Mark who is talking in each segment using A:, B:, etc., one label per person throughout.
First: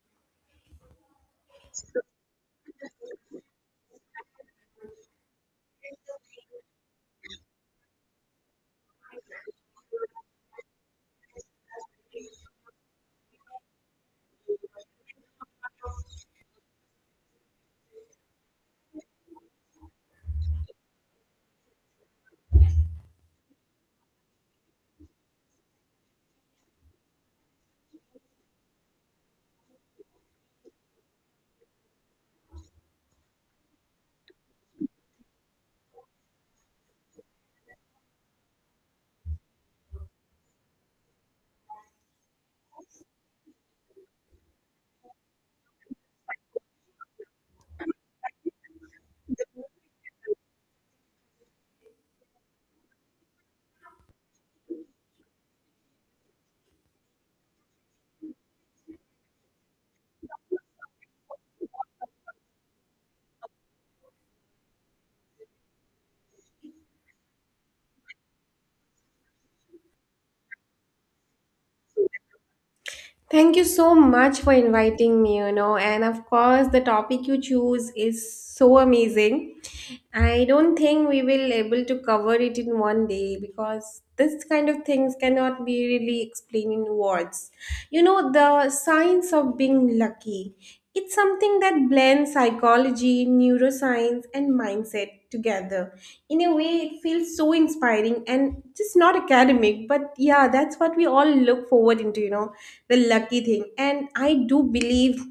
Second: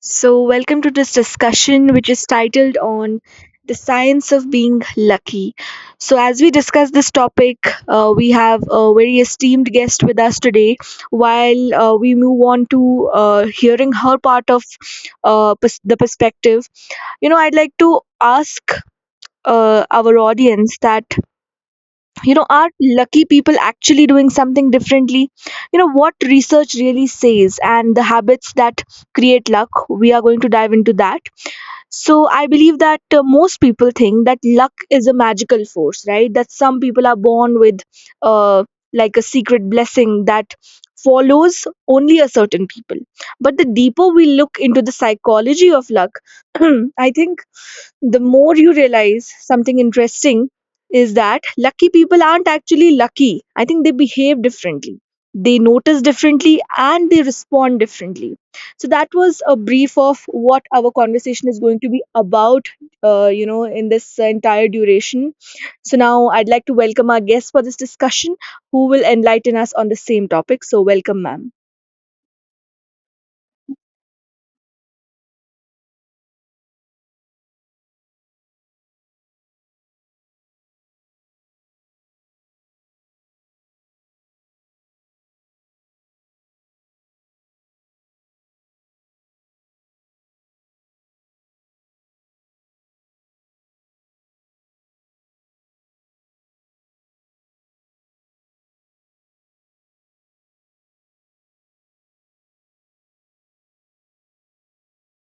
A: So, welcome to this discussion, which is titled on the science of being lucky. So, as we discuss this topic, we have a very esteemed guest with us today. While we move on to hearing her part of the perspective, you know, I'd like to ask our audience that, you know, are lucky people actually doing something differently? You know, what research really says and the habits that create luck, we are going to dive into that. So I believe that most people think that luck is a magical force, right? That some people are born with uh, like a secret blessing that follows only a certain people. But the deeper we look into the psychology of luck, I think the more you realize something interesting is that lucky people aren't actually lucky. I think they behave differently. They notice differently and they respond differently. So that was a brief of what our conversation is going to be about, you know, in this entire duration. So now I'd like to welcome our guest for this discussion, who will enlighten us on the same topic. So welcome, ma'am.
B: Thank you so much for inviting me, you know, and of course, the topic you choose is so amazing. I don't think we will able to cover it in one day because this kind of things cannot be really explained in words. You know, the science of being lucky. It's something that blends psychology, neuroscience, and mindset together. In a way, it feels so inspiring and just not academic, but yeah, that's what we all look forward into, you know, the lucky thing. And I do believe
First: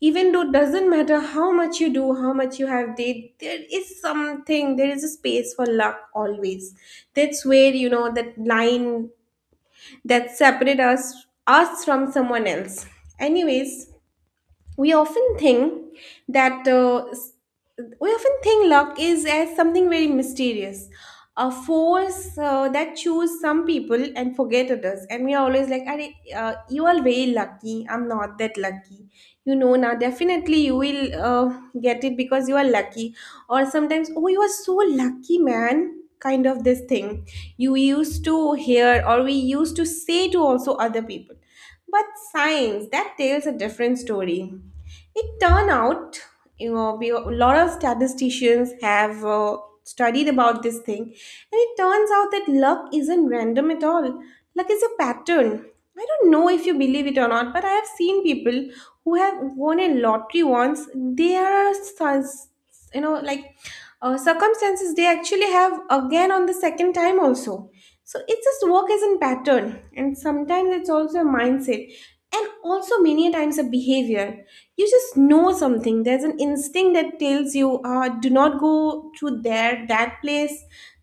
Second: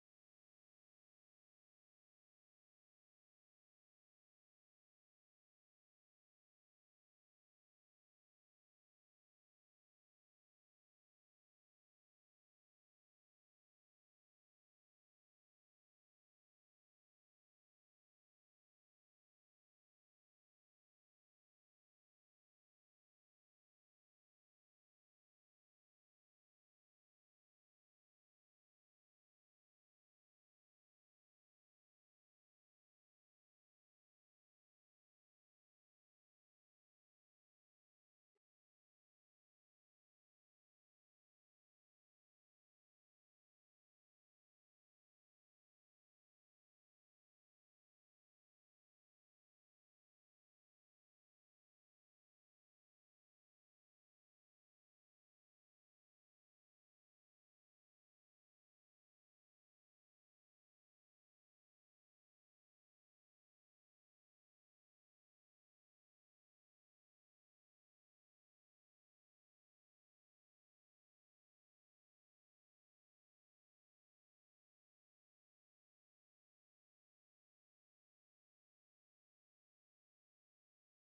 B: even though it doesn't matter how much you do how much you have did, there is something, there is a space for luck always. That's where, you know, that line that separate us from someone else. Anyways, we often think that uh, s- we often think luck is as something very mysterious, a force that choose some people and forget others. And we are always like, "Arey, you are very lucky, I'm not that lucky, you know, now definitely you will uh, get it because you are lucky." Or sometimes, "Oh, you are so lucky, man," kind of this thing you used to hear, or we used to say to also other people. But science that tells a different story. It turned out, you know, we, a lot of statisticians have studied about this thing, and it turns out that luck isn't random at all. Luck is a pattern. I don't know if you believe it or not, but I have seen people who have won a lottery once. They are, you know, like circumstances, they actually have again on the second time also. So it's just work as a pattern, and sometimes it's also a mindset, and also many a times a behavior. You just know something, there's an instinct that tells you, do not go to there that place,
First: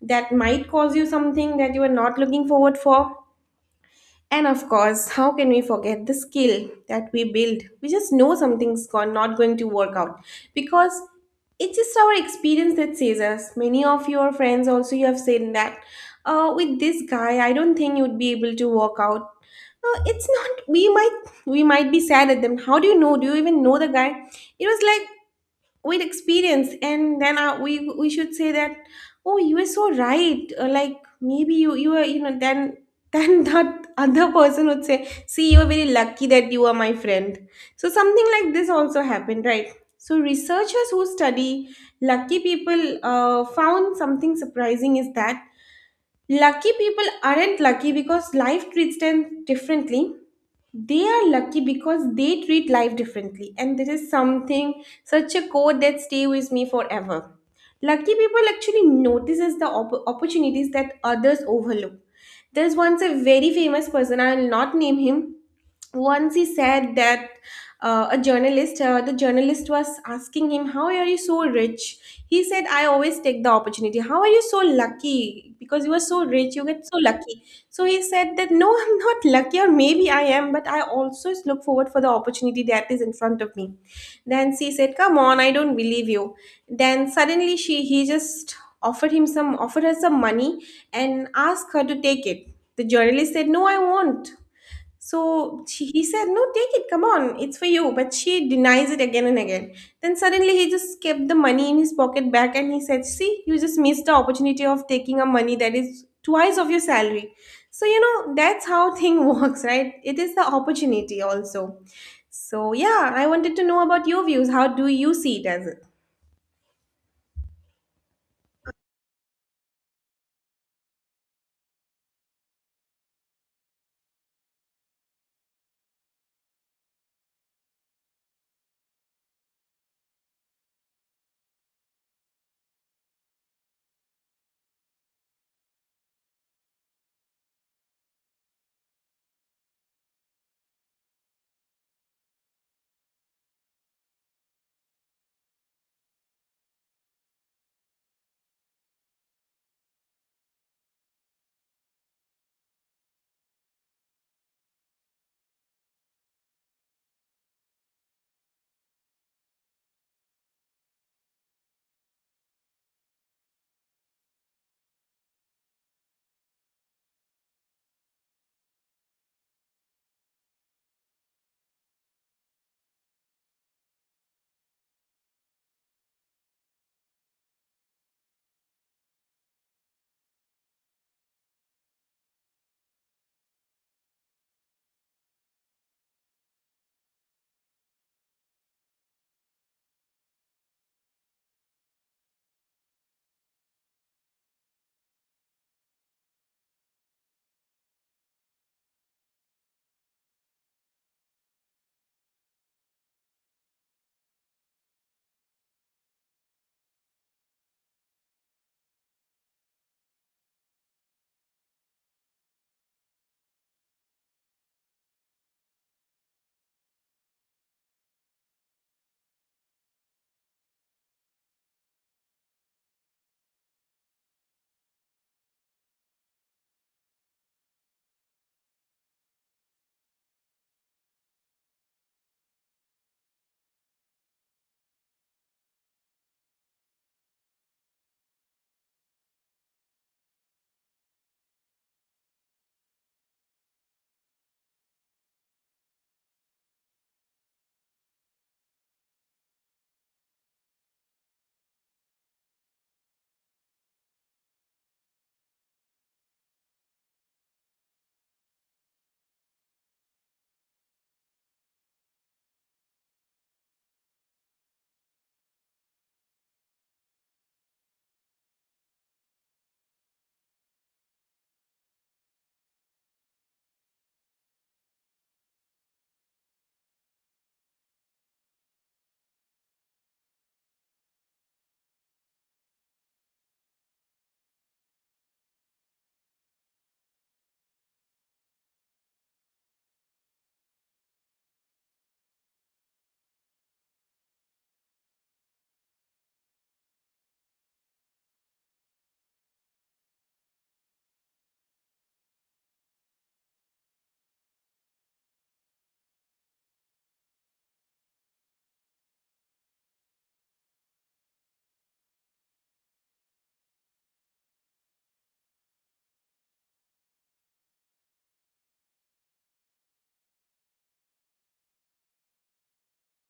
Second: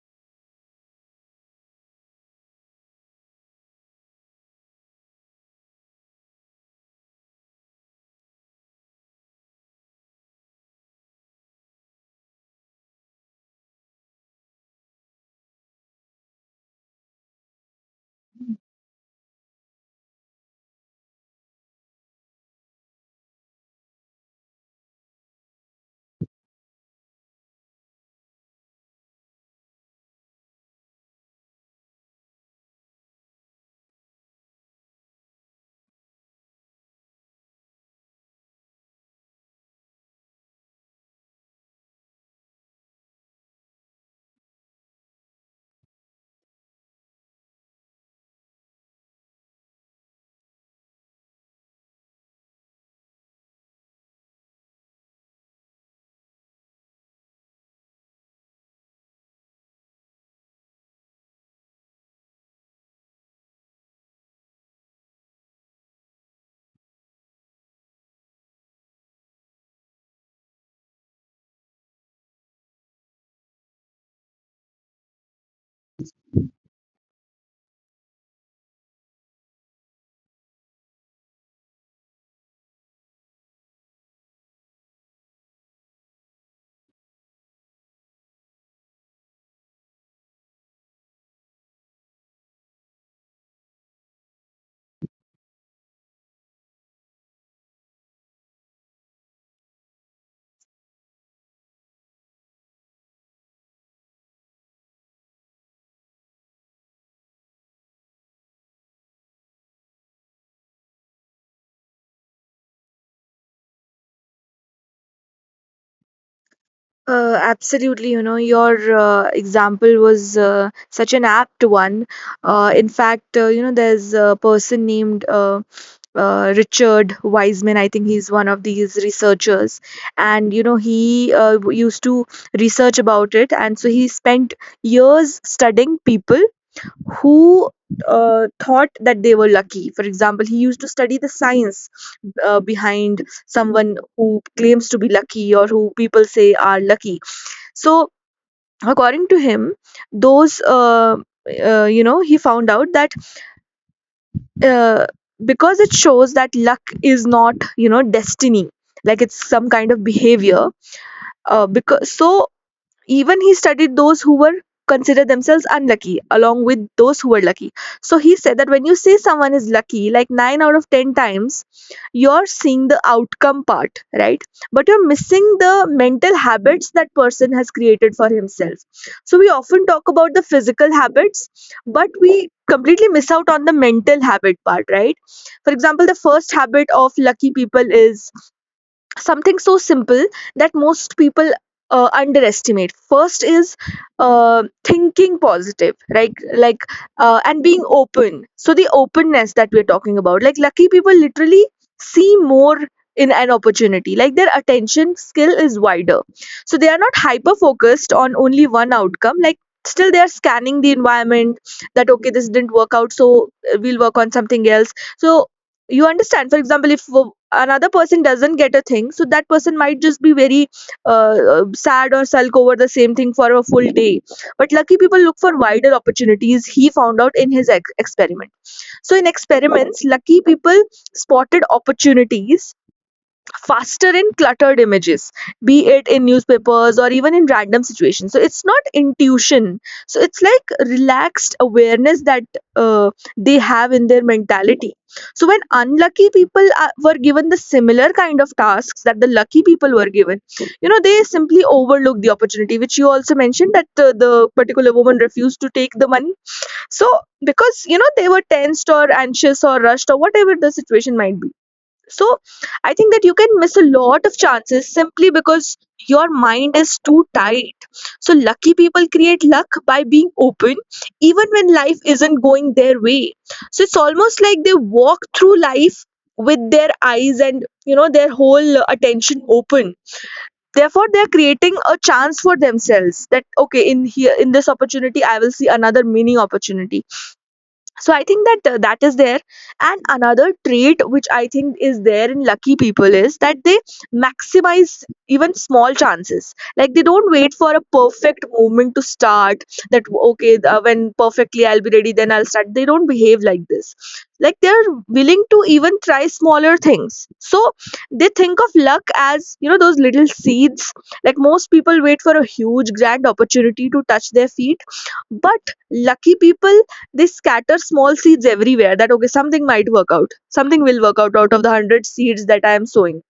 B: that might cause you something that you are not looking forward for. And of course, how can we forget the skill that we build? We just know not going to work out because it's just our experience that says us. Many of your friends also you have said that with this guy, I don't think you'd be able to work out. It's not. We might be sad at them. How do you know? Do you even know the guy? It was like, with experience, and then we should say that, oh, you were so right. Or like, maybe you you were, you know, then that other person would say, see, you are very lucky that you are my friend. So something like this also happened, right? So researchers who study lucky people found something surprising is that lucky people aren't lucky because life treats them differently. They are lucky because they treat life differently, and this is something, such a quote, that stay with me forever. Lucky people actually notices the opportunities that others overlook. There's once a very famous person, I'll not name him. Once he said that, uh, a journalist, the journalist was asking him, how are you so rich? He said, I always take the opportunity. How are you so lucky, because you are so rich, you get so lucky. So he said that, no, I'm not lucky, or maybe I am, but I also look forward for the opportunity that is in front of me. Then she said, come on, I don't believe you. Then suddenly she, he just offered her some money and asked her to take it. The journalist said, no, I won't. So she, he said, no, take it, come on, it's for you. But she denies it again and again. Then suddenly he just kept the money in his pocket back, and he said, see, you just missed the opportunity of taking a money that is twice of your salary. So, you know, that's how thing works, right? It is the opportunity also. So, yeah, I wanted to know about your views. How do you see it as?
A: Absolutely, you know, your example was such an apt one. In fact, you know, there's a person named Richard Wiseman. I think he's one of these researchers, and you know, he used to research about it, and so he spent years studying people who thought that they were lucky. For example, he used to study the science behind someone who claims to be lucky or who people say are lucky. So according to him, those you know, he found out that uh, because it shows that luck is not, you know, destiny, like it's some kind of behavior. Uh, because so even he studied those who were considered themselves unlucky along with those who were lucky. So he said that when you say someone is lucky, like 9 out of 10 times, you're seeing the outcome part, right? But you're missing the mental habits that person has created for himself. So we often talk about the physical habits, but we completely miss out on the mental habit part, right? For example, the first habit of lucky people is something so simple that most people underestimate. First is thinking positive, right? Like and being open. So the openness that we're talking about, like lucky people literally see more in an opportunity, like their attention skill is wider. So they are not hyper focused on only one outcome. Like still they are scanning the environment that okay, this didn't work out, so we'll work on something else. So you understand, for example, if another person doesn't get a thing, so that person might just be very sad or sulk over the same thing for a full day, but lucky people look for wider opportunities. He found out in his experiment, so in experiments, lucky people spotted opportunities faster in cluttered images, be it in newspapers or even in random situations. So it's not intuition. So it's like relaxed awareness that uh, they have in their mentality. So when unlucky people are, were given the similar kind of tasks that the lucky people were given, you know, they simply overlook the opportunity, which you also mentioned, that the particular woman refused to take the money. So because, you know, they were tensed or anxious or rushed or whatever the situation might be, so I think that you can miss a lot of chances simply because your mind is too tight. So lucky people create luck by being open even when life isn't going their way. So it's almost like they walk through life with their eyes and, you know, their whole attention open, therefore they're creating a chance for themselves that okay, in here in this opportunity I will see another mini opportunity. So I think that that is there. And another trait which I think is there in lucky people is that they maximize even small chances. Like they don't wait for a perfect moment to start, that okay, when perfectly I'll be ready then I'll start. They don't behave like this. Like they're willing to even try smaller things. So they think of luck as, you know, those little seeds. Like most people wait for a huge grand opportunity to touch their feet, but lucky people, they scatter small seeds everywhere that, okay, something might work out. Something will work out out of the 100 seeds that I am sowing.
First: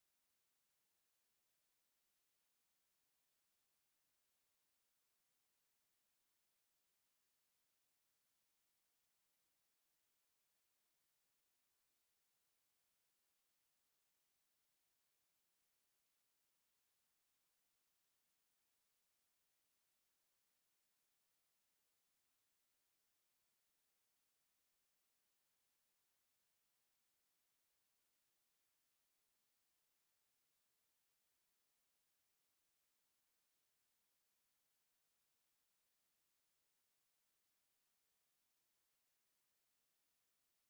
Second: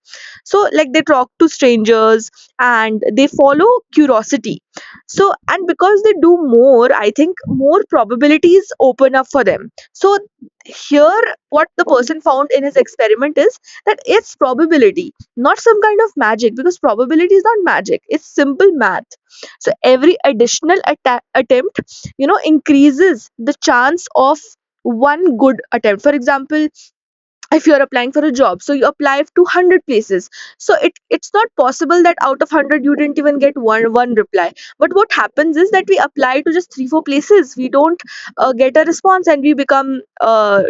A: So like they talk to strangers and they follow curiosity. So and because they do more, I think more probabilities open up for them. So here what the person found in his experiment is that it's probability, not some kind of magic, because probability is not magic, it's simple math. So every additional attempt, you know, increases the chance of one good attempt. For example, if you're applying for a job, so you apply to 100 places, so it's not possible that out of 100 you didn't even get one reply. But what happens is that we apply to just 3 or 4 places, we don't get a response, and we become uh,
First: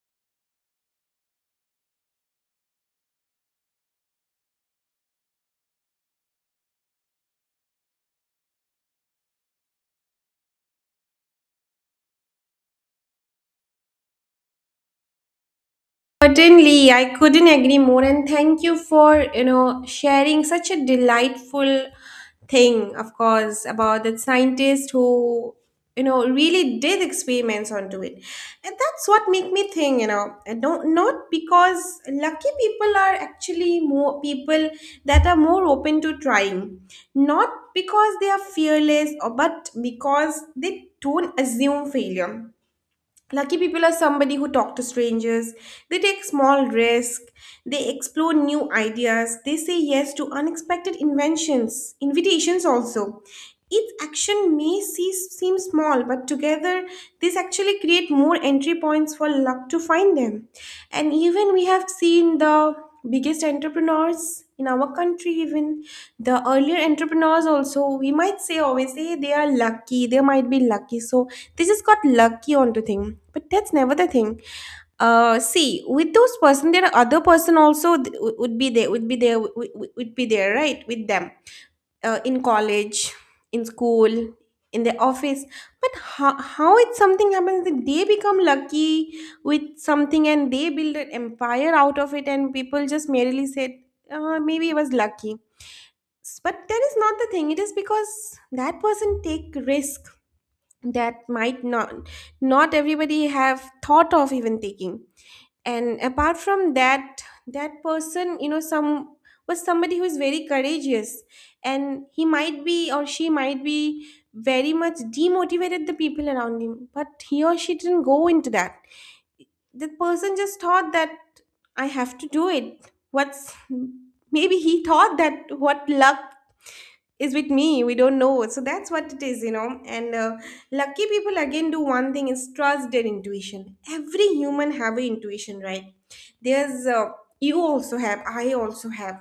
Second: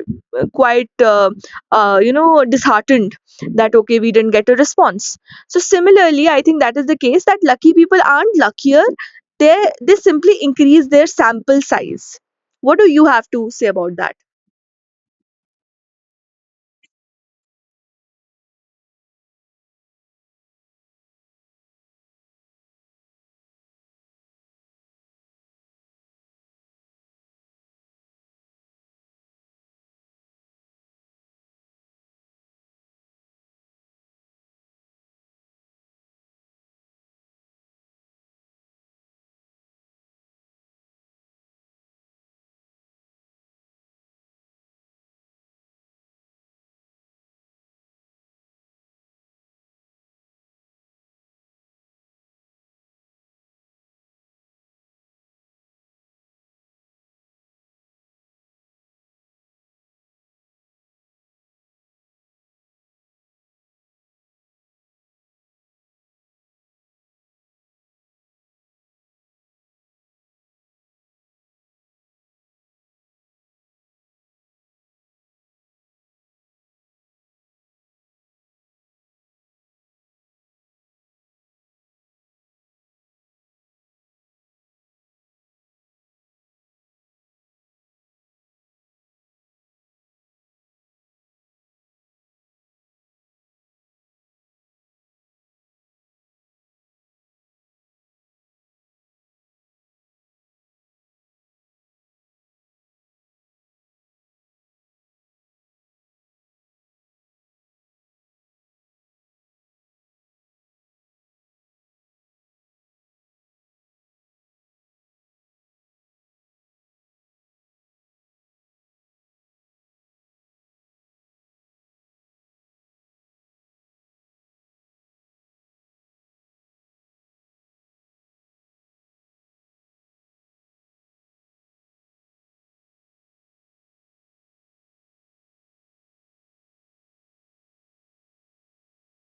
A: quite you know, disheartened, that okay, we didn't get a response. So similarly I think that is the case, that lucky people aren't luckier, they they simply increase their sample size. What do you have to say about that?
B: Certainly, I couldn't agree more, and thank you for, you know, sharing such a delightful thing, of course, about that scientist who, you know, really did experiments onto it. And that's what make me think, you know, and not because lucky people are actually more people that are more open to trying, not because they are fearless, or but because they don't assume failure. Lucky people are somebody who talk to strangers, they take small risks, they explore new ideas, they say yes to unexpected invitations also. Each action may seem small, but together this actually create more entry points for luck to find them. And even we have seen the biggest entrepreneurs in our country, even the earlier entrepreneurs also, we might say, always say they are lucky. They might be lucky, so they just got lucky onto thing, but that's never the thing. Uh, see, with those person there are other person also would be there, would be there, would be there, right, with them, in college, in school, in the office. But how it something happens that they become lucky with something and they build an empire out of it, and people just merely said, maybe he was lucky. But that is not the thing. It is because that person take risk that might not, not everybody have thought of even taking. And apart from that, that person, you know, some was somebody who is very courageous. And he might be or she might be very much demotivated the people around him, but he or she didn't go into that. The person just thought that, I have to do it. What's, maybe he thought that what luck is with me, we don't know. So that's what it is, you know. And lucky people again do one thing is trust their intuition. Every human have an intuition, right? There's You also have, I also have,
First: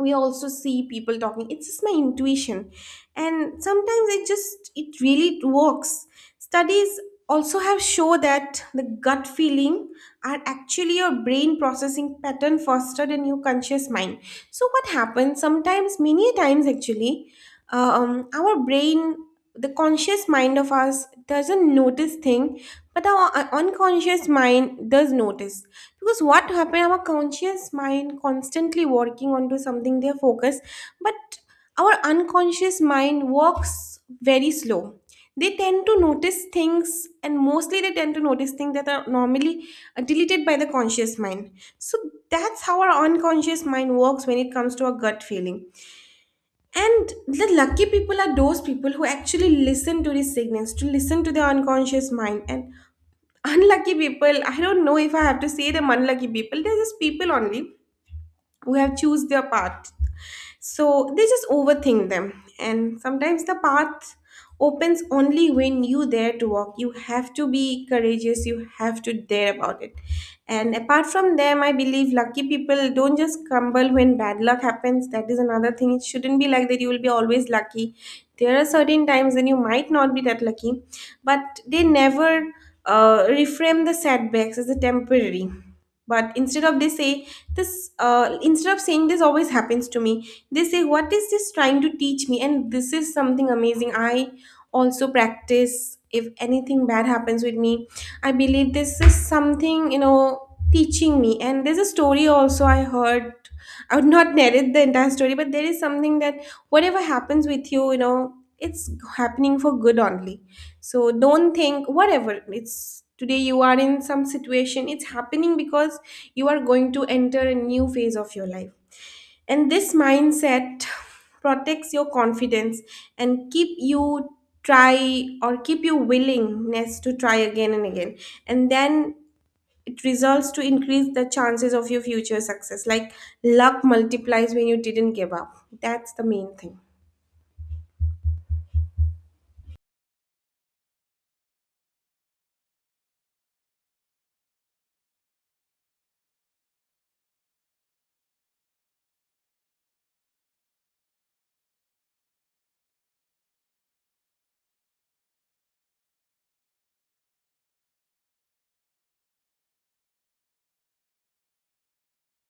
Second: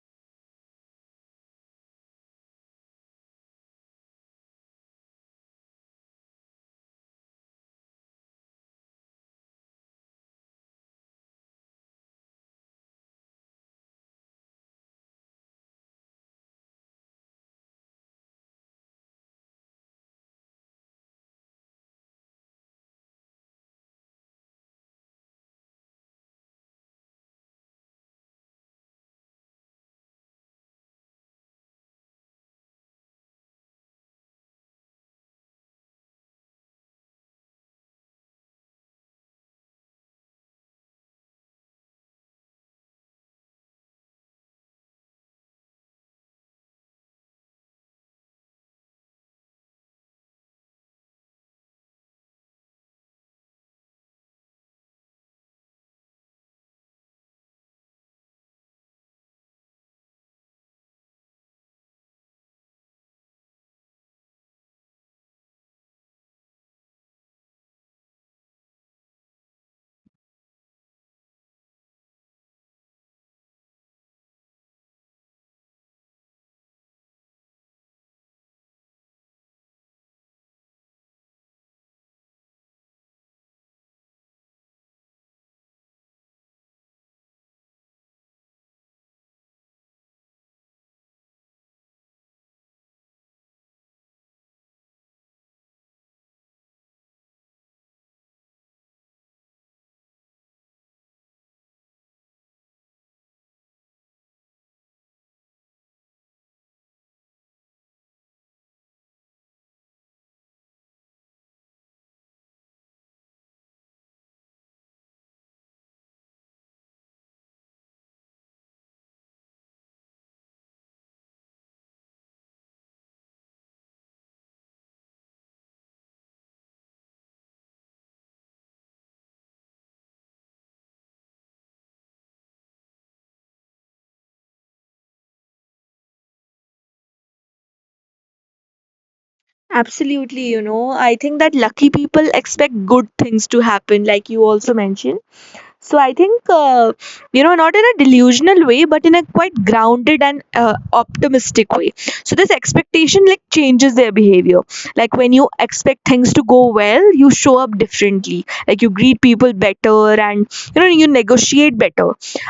B: we also see people talking, it's just my intuition. And sometimes it just, it really works. Studies also have shown that the gut feeling are actually your brain processing pattern faster than your conscious mind. So what happens sometimes, many times actually, our brain, the conscious mind of us, doesn't notice thing, but our unconscious mind does notice. Because what happened, our conscious mind constantly working onto something, they focus. But our unconscious mind works very slow, they tend to notice things, and mostly they tend to notice things that are normally deleted by the conscious mind. So that's how our unconscious mind works when it comes to our gut feeling. And the lucky people are those people who actually listen to the signals, to listen to their unconscious mind. And unlucky people, I don't know if I have to say them unlucky people, they're just people only who have choose their path. So they just overthink them. And sometimes the path opens only when you dare to walk. You have to be courageous, you have to dare about it. And apart from them, I believe lucky people don't just crumble when bad luck happens. That is another thing. It shouldn't be like that you will be always lucky. There are certain times when you might not be that lucky, but they never reframe the setbacks as a temporary. But instead of they say this, instead of saying, this always happens to me, they say, what is this trying to teach me? And this is something amazing I also practice. If anything bad happens with me, I believe this is something, you know, teaching me. And there's a story also I heard, I would not narrate the entire story, but there is something that whatever happens with you, you know, it's happening for good only. So don't think whatever it's today you are in some situation, it's happening because you are going to enter a new phase of your life. And this mindset protects your confidence and keep you try, or keep you willingness to try again and again. And then it results to increase the chances of your future success. Like, luck multiplies when you didn't give up. That's the main thing.
A: Absolutely, you know, I think that lucky people expect good things to happen, like you also mentioned. So I think, you know, not in a delusional way, but in a quite grounded and optimistic way. So this expectation like changes their behavior. Like when you expect things to go well, you show up differently. Like you greet people better, and you know you negotiate better.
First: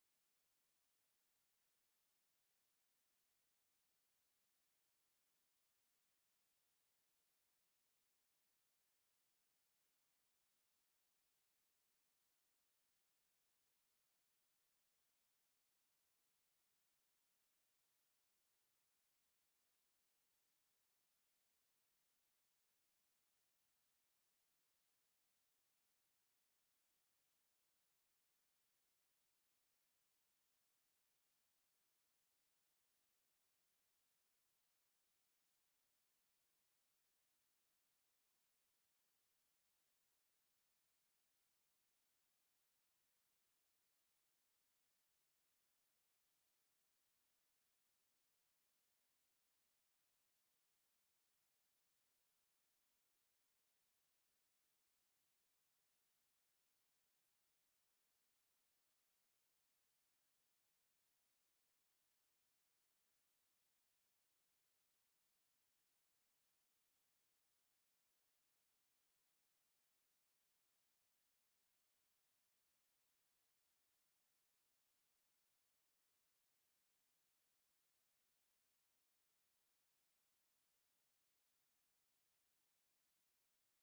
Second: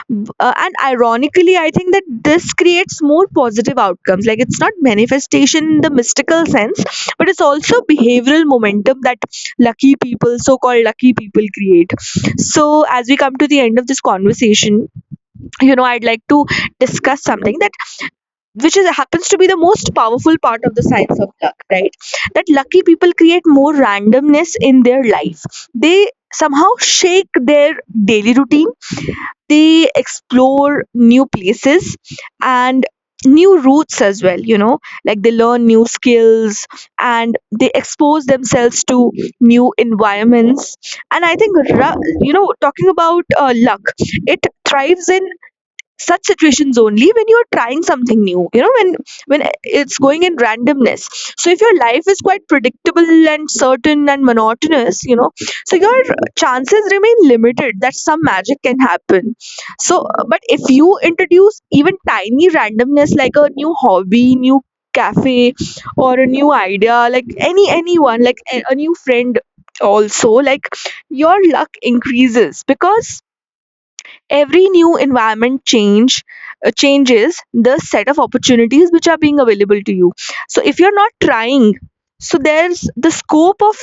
A: And ironically, I think that this creates more positive outcomes. Like it's not manifestation in the mystical sense, but it's also behavioral momentum that lucky people, so-called lucky people, create. So as we come to the end of this conversation, you know, I'd like to discuss something that, which is happens to be the most powerful part of the science of luck, right? That lucky people create more randomness in their life. They somehow shake their daily routine, they explore new places and new routes as well, you know, like they learn new skills and they expose themselves to new environments. And I think, you know, talking about luck, it thrives in such situations only when you're trying something new, you know, when it's going in randomness. So if your life is quite predictable and certain and monotonous, you know, so your chances remain limited that some magic can happen. So but if you introduce even tiny randomness, like a new hobby, new cafe, or a new idea, like any anyone, like a new friend also, like your luck increases because every new environment change changes the set of opportunities which are being available to you. So if you're not trying, so there's the scope of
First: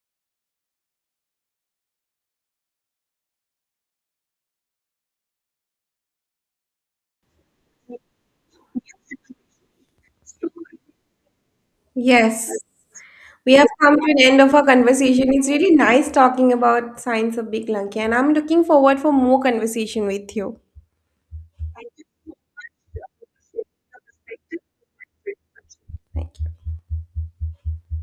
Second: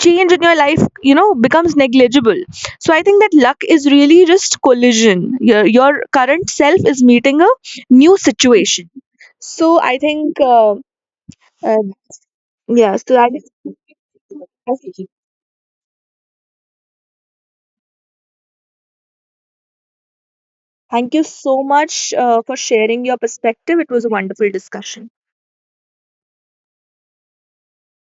A: change in your life, you know, becomes negligible. So I think that luck is really just collision. Your current self is meeting a new situation. um,
B: Yes.
A: yeah, so that is,
B: We have come to an end of our conversation. It's really nice talking about science of Big Lanky, and I'm looking forward for more conversation with you.
A: thank you so much for sharing your perspective. It was a wonderful discussion.
B: Thank you.